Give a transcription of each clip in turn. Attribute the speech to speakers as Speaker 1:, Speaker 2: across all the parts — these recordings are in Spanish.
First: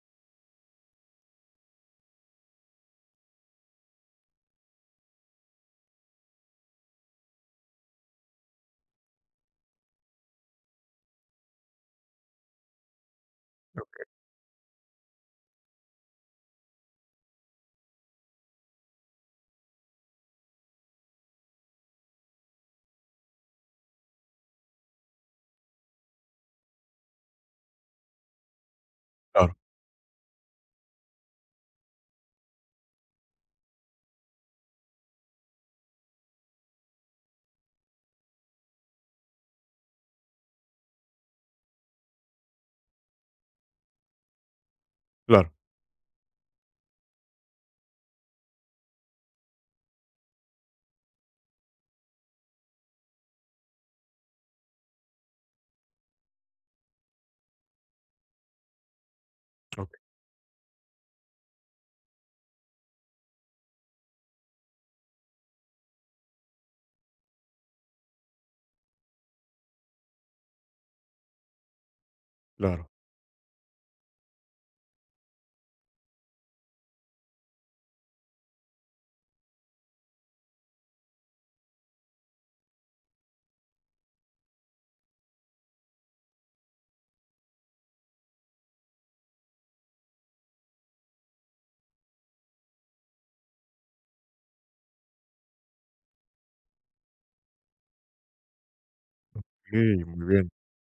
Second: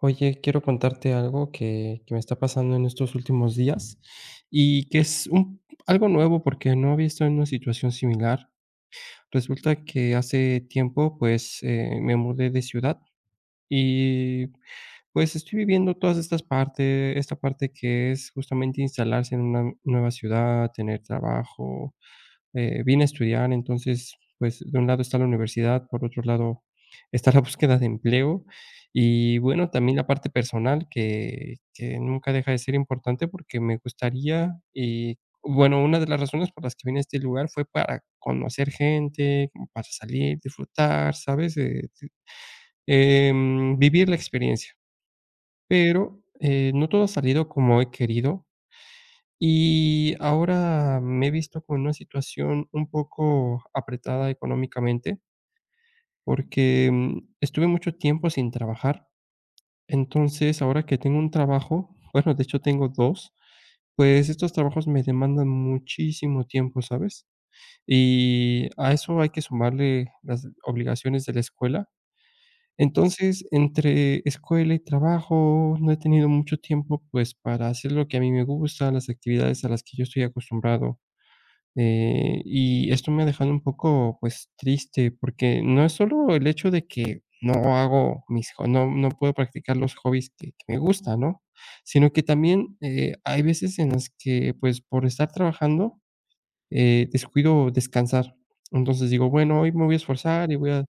Speaker 1: Oye, quiero contarte algo que me está pasando en estos últimos días y algo nuevo porque no había estado en una situación similar. Resulta que hace tiempo, pues, me mudé de ciudad y, pues, estoy viviendo todas estas partes esta parte, que es justamente instalarse en una nueva ciudad, tener trabajo, vine a estudiar. Entonces, pues, de un lado está la universidad, por otro lado está la búsqueda de empleo y,
Speaker 2: Claro,
Speaker 1: bueno, también la parte personal que nunca deja de ser importante, porque me gustaría y, bueno, una de las razones por las que vine a este lugar fue para conocer gente, como para salir, disfrutar, ¿sabes? Vivir la experiencia,
Speaker 2: claro,
Speaker 1: pero, no todo ha salido como he querido, y ahora me he visto con una situación un poco apretada económicamente, porque, estuve mucho tiempo sin trabajar.
Speaker 2: okey,
Speaker 1: Entonces, ahora que tengo un trabajo, bueno, de hecho tengo 2, pues estos trabajos me demandan muchísimo tiempo, ¿sabes? Y a eso hay que sumarle las obligaciones de la escuela.
Speaker 2: claro.
Speaker 1: Entonces, entre escuela y trabajo, no he tenido mucho tiempo, pues, para hacer lo que a mí me gusta, las actividades a las que yo estoy acostumbrado. Y esto me ha dejado un poco, pues, triste, porque no es solo el hecho de que no hago mis ho no no puedo practicar los hobbies que me gusta, ¿no? Sino que también, hay veces en las que, pues, por estar trabajando descuido descansar. Entonces digo, bueno, hoy
Speaker 2: Sí,
Speaker 1: me voy a
Speaker 2: muy
Speaker 1: esforzar
Speaker 2: bien,
Speaker 1: y voy a,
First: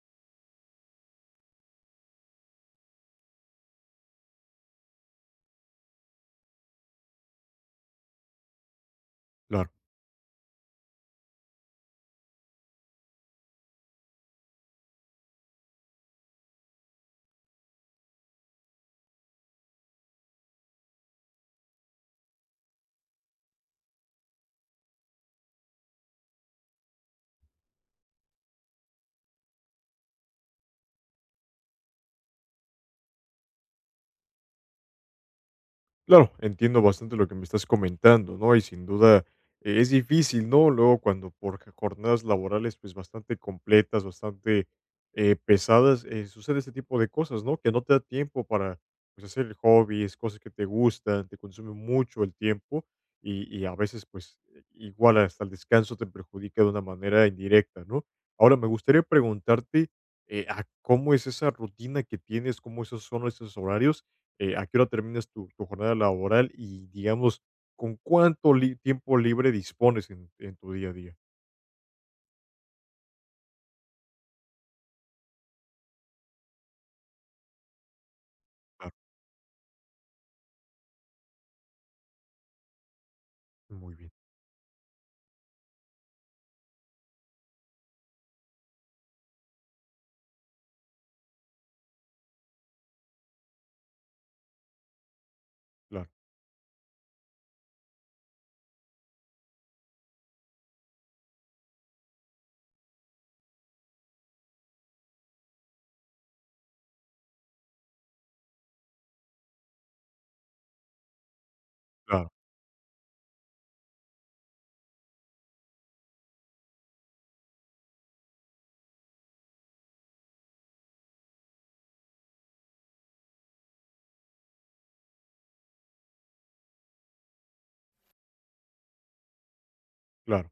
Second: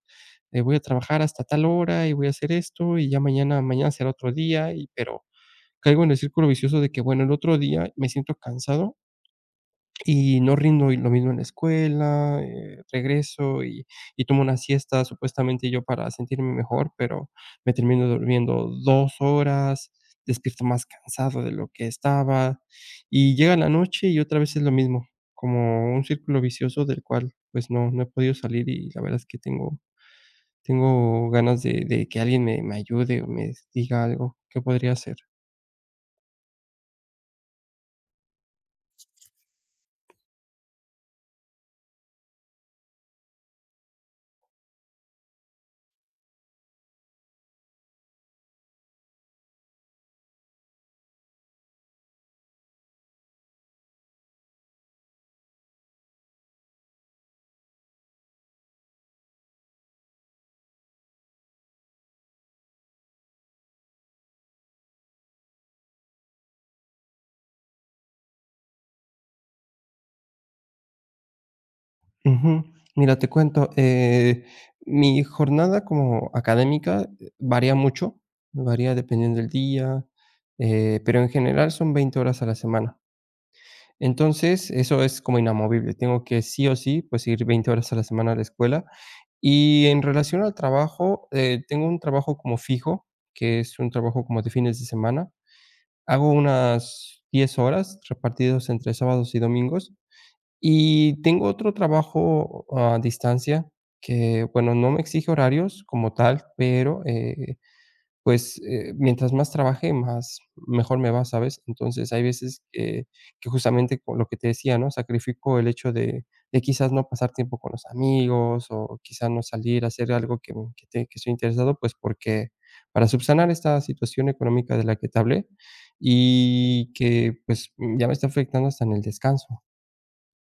Speaker 1: eh, voy a trabajar hasta tal hora y voy a hacer esto y ya mañana será otro día, pero caigo en el círculo vicioso de que, bueno, el otro día me siento cansado
Speaker 2: claro.
Speaker 1: y no rindo, y lo mismo en la escuela. Regreso y tomo una siesta supuestamente yo para sentirme mejor, pero me termino durmiendo 2 horas, despierto más cansado de lo que estaba, y llega la noche y otra vez es lo mismo, como un círculo vicioso del cual, pues, no he podido salir, y la verdad es que tengo ganas de que alguien me ayude o me diga algo. ¿Qué podría hacer?
Speaker 2: Claro, entiendo bastante lo que me estás comentando, ¿no? Y sin duda, es difícil, ¿no? Luego cuando por jornadas laborales, pues bastante completas, bastante pesadas, sucede este tipo de cosas, ¿no? Que no te da tiempo para, pues, hacer hobbies, cosas que te gustan, te consume mucho el tiempo, y a veces, pues, igual hasta el descanso te perjudica de una manera indirecta, ¿no? Ahora me gustaría preguntarte a cómo es esa rutina que tienes, cómo esos son esos horarios, a qué hora terminas tu jornada laboral y, digamos, con cuánto tiempo libre dispones en tu día a día.
Speaker 1: Ujú. Mira, te cuento, mi jornada como académica varía mucho,
Speaker 2: Claro,
Speaker 1: varía dependiendo del día, pero en general son 20 horas a la semana.
Speaker 2: muy bien,
Speaker 1: Entonces, eso es como inamovible. Tengo que, sí o sí, pues, ir 20 horas a la semana a la escuela. Y en relación al trabajo, tengo un trabajo como fijo, que es un trabajo como de fines de semana.
Speaker 2: claro,
Speaker 1: Hago unas 10 horas repartidos entre sábados y domingos. Y tengo otro trabajo a distancia que, bueno, no me exige horarios como tal, pero, mientras más trabaje, más mejor me va, ¿sabes? Entonces, hay
Speaker 2: claro,
Speaker 1: veces que, justamente con lo que te decía, ¿no?, sacrifico el hecho de quizás no pasar tiempo con los amigos o quizás no salir a hacer algo que me que te que estoy interesado, pues, porque para subsanar esta situación económica de la que te hablé y que, pues, ya me está afectando hasta en el descanso.
Speaker 2: claro,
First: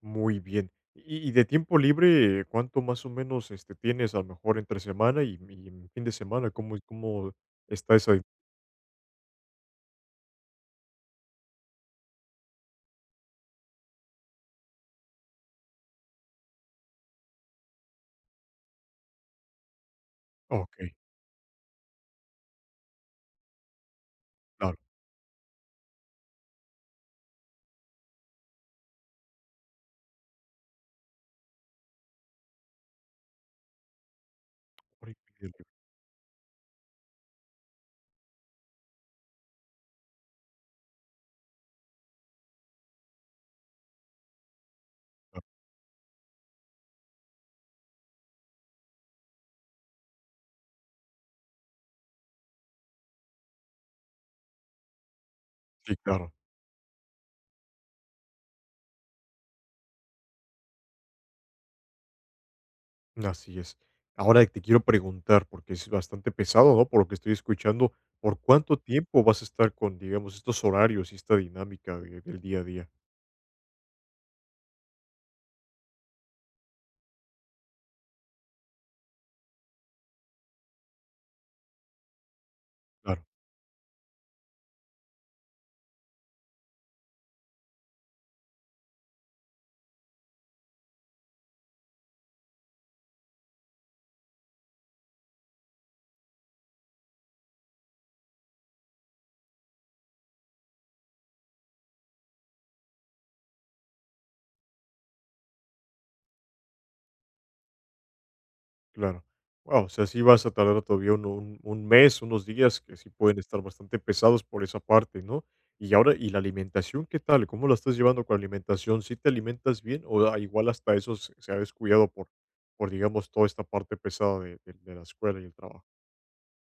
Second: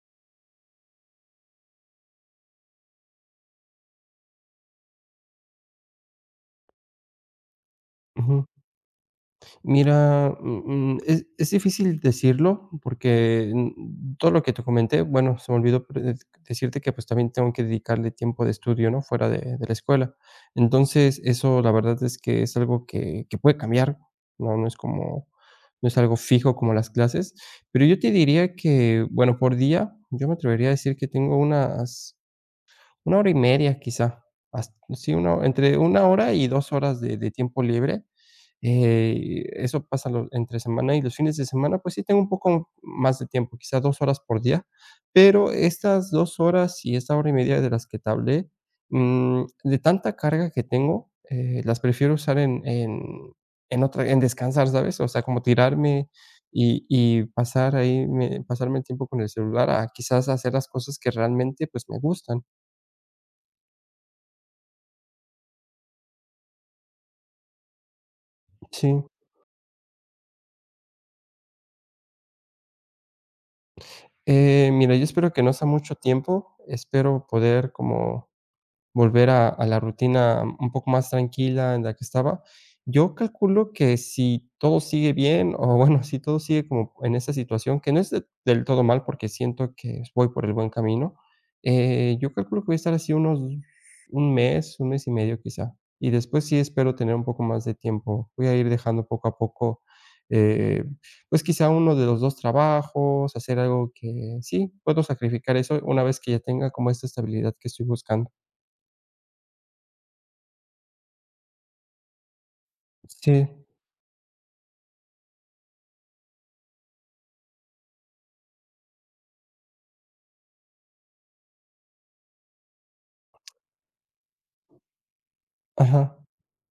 Speaker 2: muy bien. Y de tiempo libre, ¿cuánto más o menos, tienes a lo mejor entre semana y en fin de semana? ¿Cómo está esa?
Speaker 1: Ujú. Mira, es difícil decirlo porque, todo lo que te comenté, bueno, se me olvidó pre dec decirte que, pues, también tengo que dedicarle tiempo de estudio, ¿no?, fuera de la escuela.
Speaker 2: Ok,
Speaker 1: Entonces, eso, la verdad, es que es algo que puede cambiar, no
Speaker 2: claro.
Speaker 1: es como no es algo fijo, como las clases, pero yo te diría que, bueno, por día, yo me atrevería a decir que tengo una hora y media, quizá. Has Sí,
Speaker 2: Ahorita,
Speaker 1: uno, entre una hora y 2 horas de tiempo libre. Eso pasa lo Entre semana y los fines de semana, pues sí tengo un poco más de tiempo, quizá 2 horas por día, pero estas 2 horas y esta hora y media de las que te hablé, de tanta carga que tengo, las prefiero usar en descansar, ¿sabes? O sea, como
Speaker 2: sí,
Speaker 1: tirarme
Speaker 2: claro.
Speaker 1: y pasar ahí, me pasarme el tiempo con el celular a quizás hacer las cosas que realmente, pues, me gustan.
Speaker 2: Así es. Ahora te quiero preguntar, porque es bastante pesado, ¿no? Por lo que estoy escuchando, ¿por cuánto
Speaker 1: Sí,
Speaker 2: tiempo vas a estar con, digamos, estos horarios y esta dinámica del día a día?
Speaker 1: mira, yo espero que no sea mucho tiempo, espero poder como volver a la rutina un poco más tranquila en la que estaba. Yo
Speaker 2: Claro,
Speaker 1: calculo que, si todo sigue bien, o bueno, si todo sigue como en esa situación, que no es de del todo mal, porque siento que voy por el buen camino, yo calculo que voy a estar así unos un mes y medio, quizá. Y después sí espero tener un poco más de tiempo. Voy a ir dejando poco a poco, eh, pues, quizá uno de los 2 trabajos. Hacer algo que sí, puedo sacrificar eso una vez que ya tenga como esta estabilidad que estoy buscando.
Speaker 2: claro. Wow, o sea, sí vas a tardar todavía un mes, unos días que sí pueden
Speaker 1: Sí,
Speaker 2: estar bastante pesados por esa parte, ¿no? Y ahora, ¿y la alimentación qué tal? ¿Cómo la estás llevando con la alimentación? ¿Sí te alimentas bien o igual hasta eso se ha descuidado por, digamos, toda esta parte pesada de la escuela y el trabajo?
Speaker 1: ajá.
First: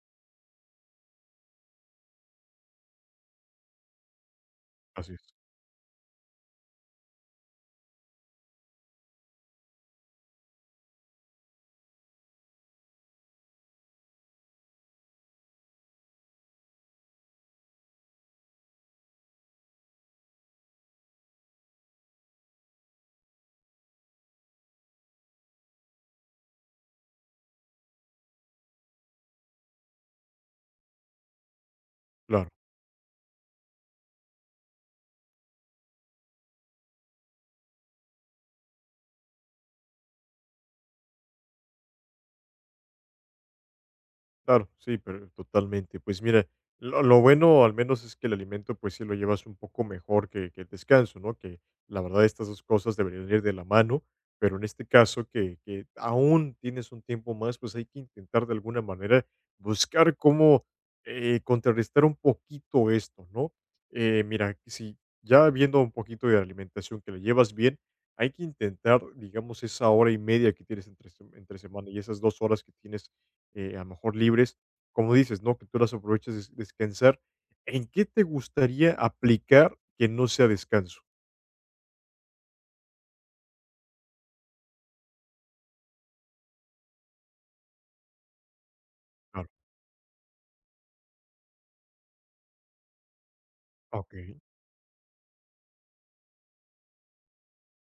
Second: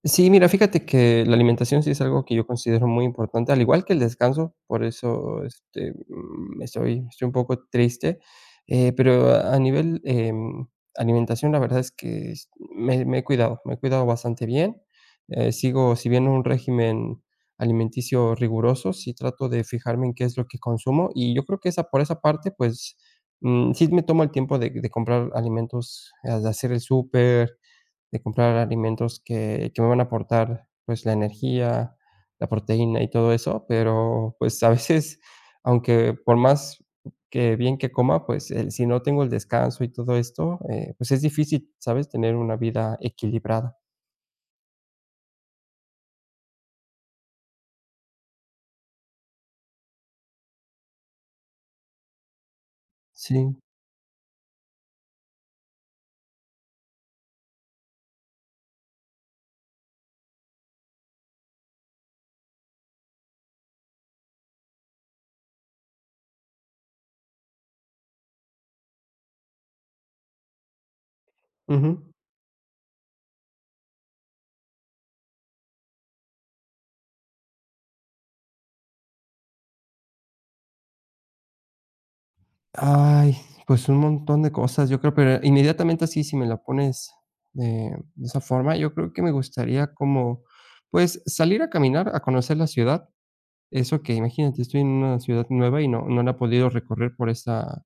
Speaker 1: Sí, mira, fíjate que la alimentación sí es algo que yo considero muy importante, al igual que el descanso. Por
Speaker 2: Así es.
Speaker 1: eso, este, estoy un poco triste, pero a nivel, alimentación, la verdad es que s me he cuidado, me he cuidado bastante bien. Sigo, si bien, un régimen alimenticio riguroso, sí trato de fijarme en qué es lo que consumo, y yo creo que esa por esa parte, pues, sí me tomo el tiempo de comprar alimentos, ah, de hacer el súper, de comprar alimentos que me van a aportar, pues, la energía, la
Speaker 2: Claro.
Speaker 1: proteína y todo eso. Pero, pues, a veces, aunque por más que bien que coma, pues, el si no tengo el descanso y todo esto, pues, es difícil, ¿sabes?, tener una vida equilibrada.
Speaker 2: Claro, sí, pero totalmente. Pues mira, lo bueno al menos es que el alimento, pues sí, lo llevas un poco mejor que el descanso, ¿no? Que la verdad estas dos cosas deberían ir de
Speaker 1: Sí.
Speaker 2: la mano, pero en este caso que aún tienes un tiempo más, pues hay que intentar de alguna manera buscar cómo contrarrestar un poquito esto, ¿no? Mira, si ya viendo un poquito de alimentación que le llevas bien, hay que intentar, digamos, esa hora y media que tienes entre semana y
Speaker 1: Ujú.
Speaker 2: esas dos horas que tienes a lo mejor libres, como dices, ¿no? Que tú las aproveches descansar. ¿En qué te gustaría aplicar que no sea descanso?
Speaker 1: Ay, pues, un montón de cosas, yo creo, pero inmediatamente así, si me la pones de esa forma, yo creo que me
Speaker 2: Claro.
Speaker 1: gustaría como, pues, salir a caminar, a conocer la ciudad. Eso,
Speaker 2: Ok,
Speaker 1: que imagínate, estoy en una ciudad nueva y no la he podido recorrer por esta,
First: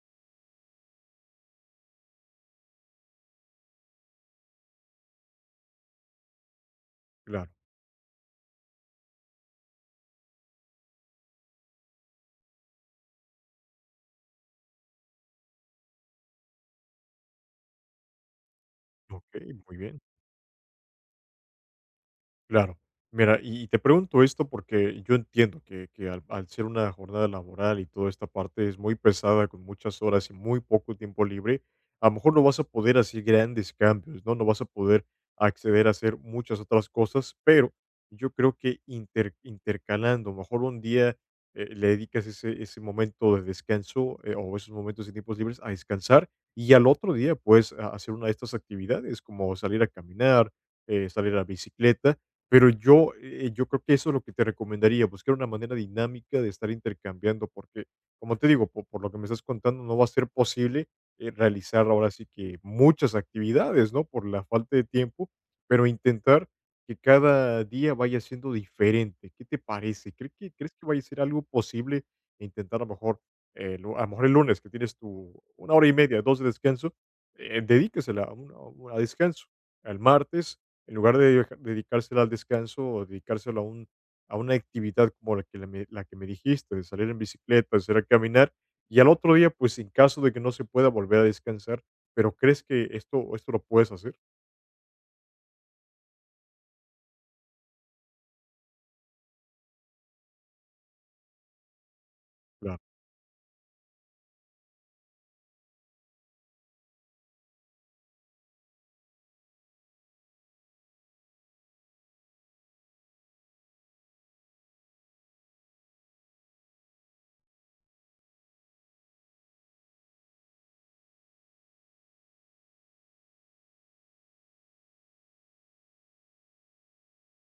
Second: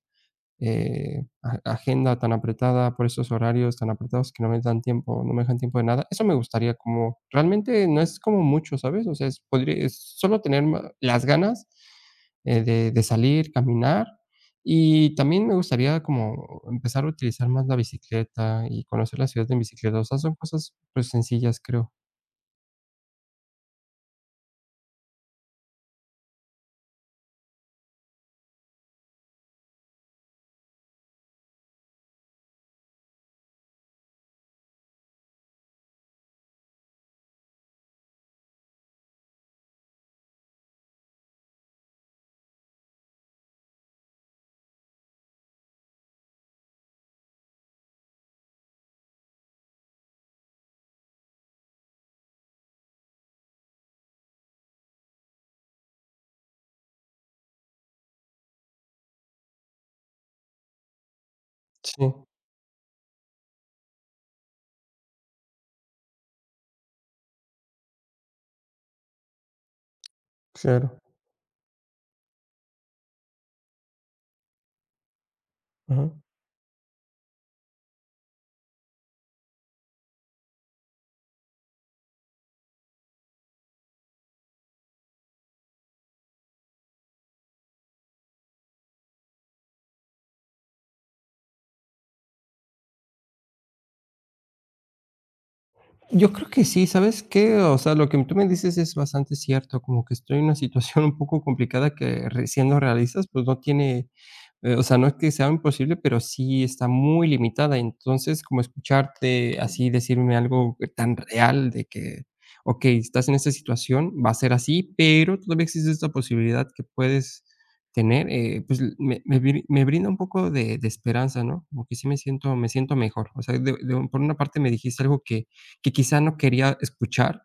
Speaker 1: a agenda tan apretada, por esos horarios tan apretados que no me dan tiempo, no me dejan tiempo de nada. Eso me gustaría, como,
Speaker 2: claro,
Speaker 1: realmente no es como mucho, ¿sabes? O sea, es podría es solo tener ma las ganas, de salir, caminar. Y también me gustaría como empezar a utilizar más la bicicleta y conocer la
Speaker 2: ok,
Speaker 1: ciudad en
Speaker 2: muy
Speaker 1: bicicleta.
Speaker 2: bien.
Speaker 1: O sea, son cosas, pues, sencillas, creo.
Speaker 2: Claro. Mira, y te pregunto esto porque yo entiendo que al ser una jornada laboral y toda esta parte es muy pesada, con muchas horas y muy poco tiempo libre, a lo mejor no vas a poder hacer grandes cambios, ¿no? No vas a poder acceder a hacer muchas otras cosas, pero yo creo que intercalando, a lo mejor un día, le dedicas ese momento de descanso, o esos momentos de tiempos libres a descansar, y al otro día puedes ha hacer una de estas actividades, como salir a caminar, salir a la bicicleta. Pero yo creo que eso es lo que te recomendaría, buscar una manera dinámica de estar intercambiando, porque, como te digo, por, lo que me estás contando, no va a ser posible realizar ahora
Speaker 1: Sí,
Speaker 2: sí que muchas actividades, ¿no? Por la falta de tiempo, pero intentar que cada día vaya siendo diferente. ¿Qué te parece? ¿Crees que
Speaker 1: claro.
Speaker 2: vaya a ser algo posible e intentar a lo mejor, el lunes que tienes tu una hora y
Speaker 1: Ajá.
Speaker 2: media, dos de descanso, dedícasela a descanso. Al martes, en lugar de dedicársela al descanso o dedicárselo a una actividad como la que me dijiste, de salir en bicicleta, de salir a caminar, y al otro día, pues, en caso de que no se pueda, volver a descansar, pero crees que esto lo puedes hacer.
Speaker 1: Yo creo que sí, ¿sabes qué? O sea, lo que tú me dices es bastante cierto, como que estoy en una situación un poco complicada que siendo
Speaker 2: Claro,
Speaker 1: realistas, pues no tiene, o sea, no es que sea imposible, pero sí está muy limitada. Entonces, como escucharte así decirme algo tan real de que, okey, estás en esta situación, va a ser así, pero todavía existe esta posibilidad que puedes tener, pues, me brinda un poco de esperanza, ¿no? Como que sí me siento mejor. O sea, por una parte me dijiste algo que quizá no quería escuchar,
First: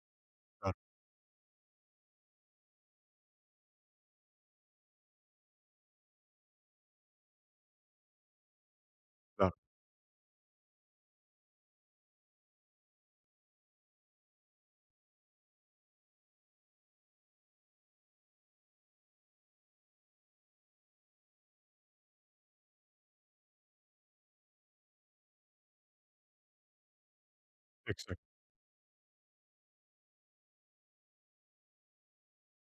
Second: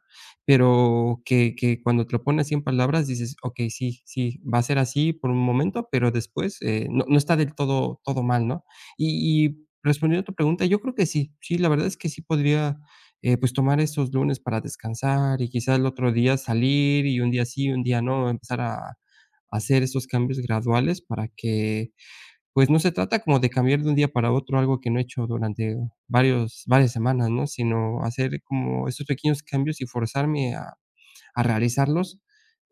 Speaker 2: claro,
Speaker 1: pero que cuando te lo pones así en palabras dices: "Okey, sí, sí, va a ser así por un momento, pero después, no no está del todo todo mal", ¿no? Y
Speaker 2: claro,
Speaker 1: y respondiendo a tu pregunta, yo creo que sí. Sí, la verdad es que sí podría, pues, tomar esos lunes para descansar y quizás el otro día salir y un día sí, un día no, empezar a hacer esos cambios graduales para que, pues, no se trata como de cambiar de un día para otro algo que no he hecho durante varios varias semanas, ¿no? Sino
Speaker 2: exacto,
Speaker 1: hacer como esos pequeños cambios y forzarme a realizarlos.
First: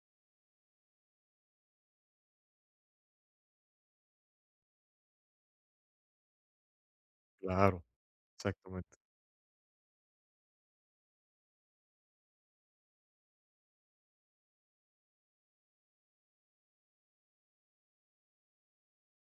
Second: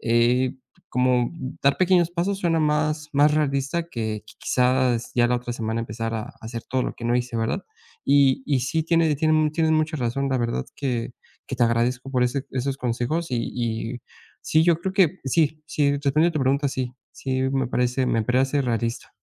Speaker 1: Eh, como Dar pequeños pasos suena más realista que quizás ya la otra semana empezar a hacer todo lo que no hice, ¿verdad?
Speaker 2: claro,
Speaker 1: Y sí,
Speaker 2: exactamente.
Speaker 1: tienes mucha razón, la verdad, que te agradezco por ese esos consejos. Y sí, yo creo que sí. Sí, respondiendo a tu pregunta, sí, sí me parece realista.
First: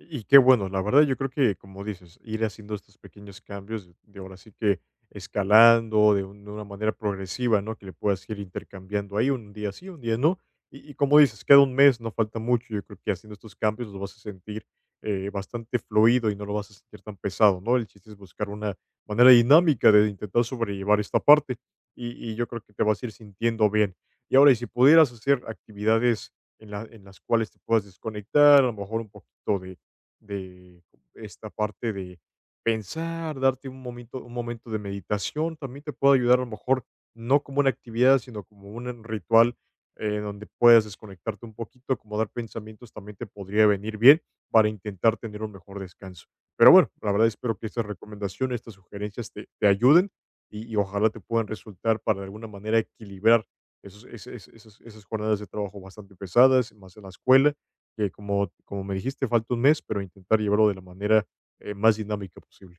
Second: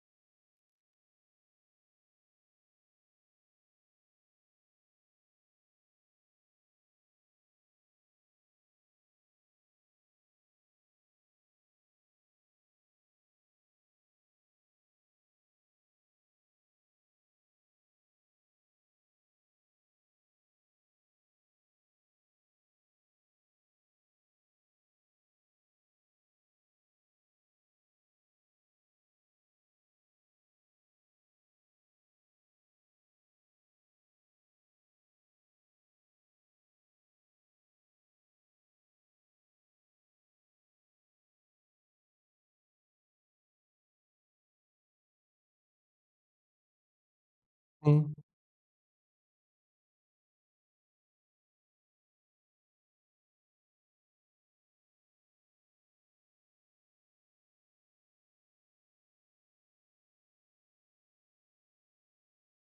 Speaker 2: Y qué bueno, la verdad yo creo que, como dices, ir haciendo estos pequeños cambios, de ahora sí que escalando de una manera progresiva, ¿no? Que le puedas ir intercambiando ahí un día sí, un día no. Y como dices, queda un mes, no falta mucho. Yo creo que haciendo estos cambios lo vas a sentir bastante fluido y no lo vas a sentir tan pesado, ¿no? El chiste es buscar una manera dinámica de intentar sobrellevar esta parte y yo creo que te vas a ir sintiendo bien. Y ahora, y si pudieras hacer actividades en las cuales te puedas desconectar, a lo mejor un poquito de de esta parte de pensar, darte un momento de meditación, también te puede ayudar, a lo mejor no como una actividad, sino como un ritual, donde puedas desconectarte un poquito, acomodar pensamientos, también te podría venir bien para intentar tener un mejor descanso. Pero bueno, la verdad espero que estas
Speaker 1: Sí.
Speaker 2: recomendaciones, estas sugerencias te ayuden y ojalá te puedan resultar para de alguna manera equilibrar esos, es- esas esas jornadas de trabajo bastante pesadas, más en la escuela, que como me dijiste, falta un mes, pero intentar llevarlo de la manera más dinámica posible.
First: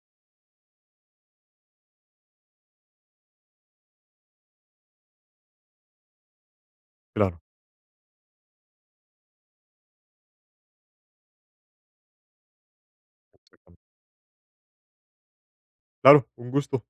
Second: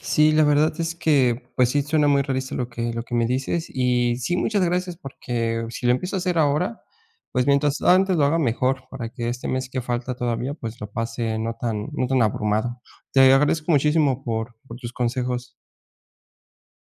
Speaker 1: Sí, la verdad es que, pues sí, suena muy realista lo que me dices. Y sí, muchas gracias, porque si lo empiezo a hacer ahora,
Speaker 2: Claro,
Speaker 1: pues mientras antes lo haga, mejor, para que este mes que falta todavía, pues lo pase no tan abrumado. Te agradezco
Speaker 2: exactamente.
Speaker 1: muchísimo por tus consejos.
Speaker 2: Claro, un gusto.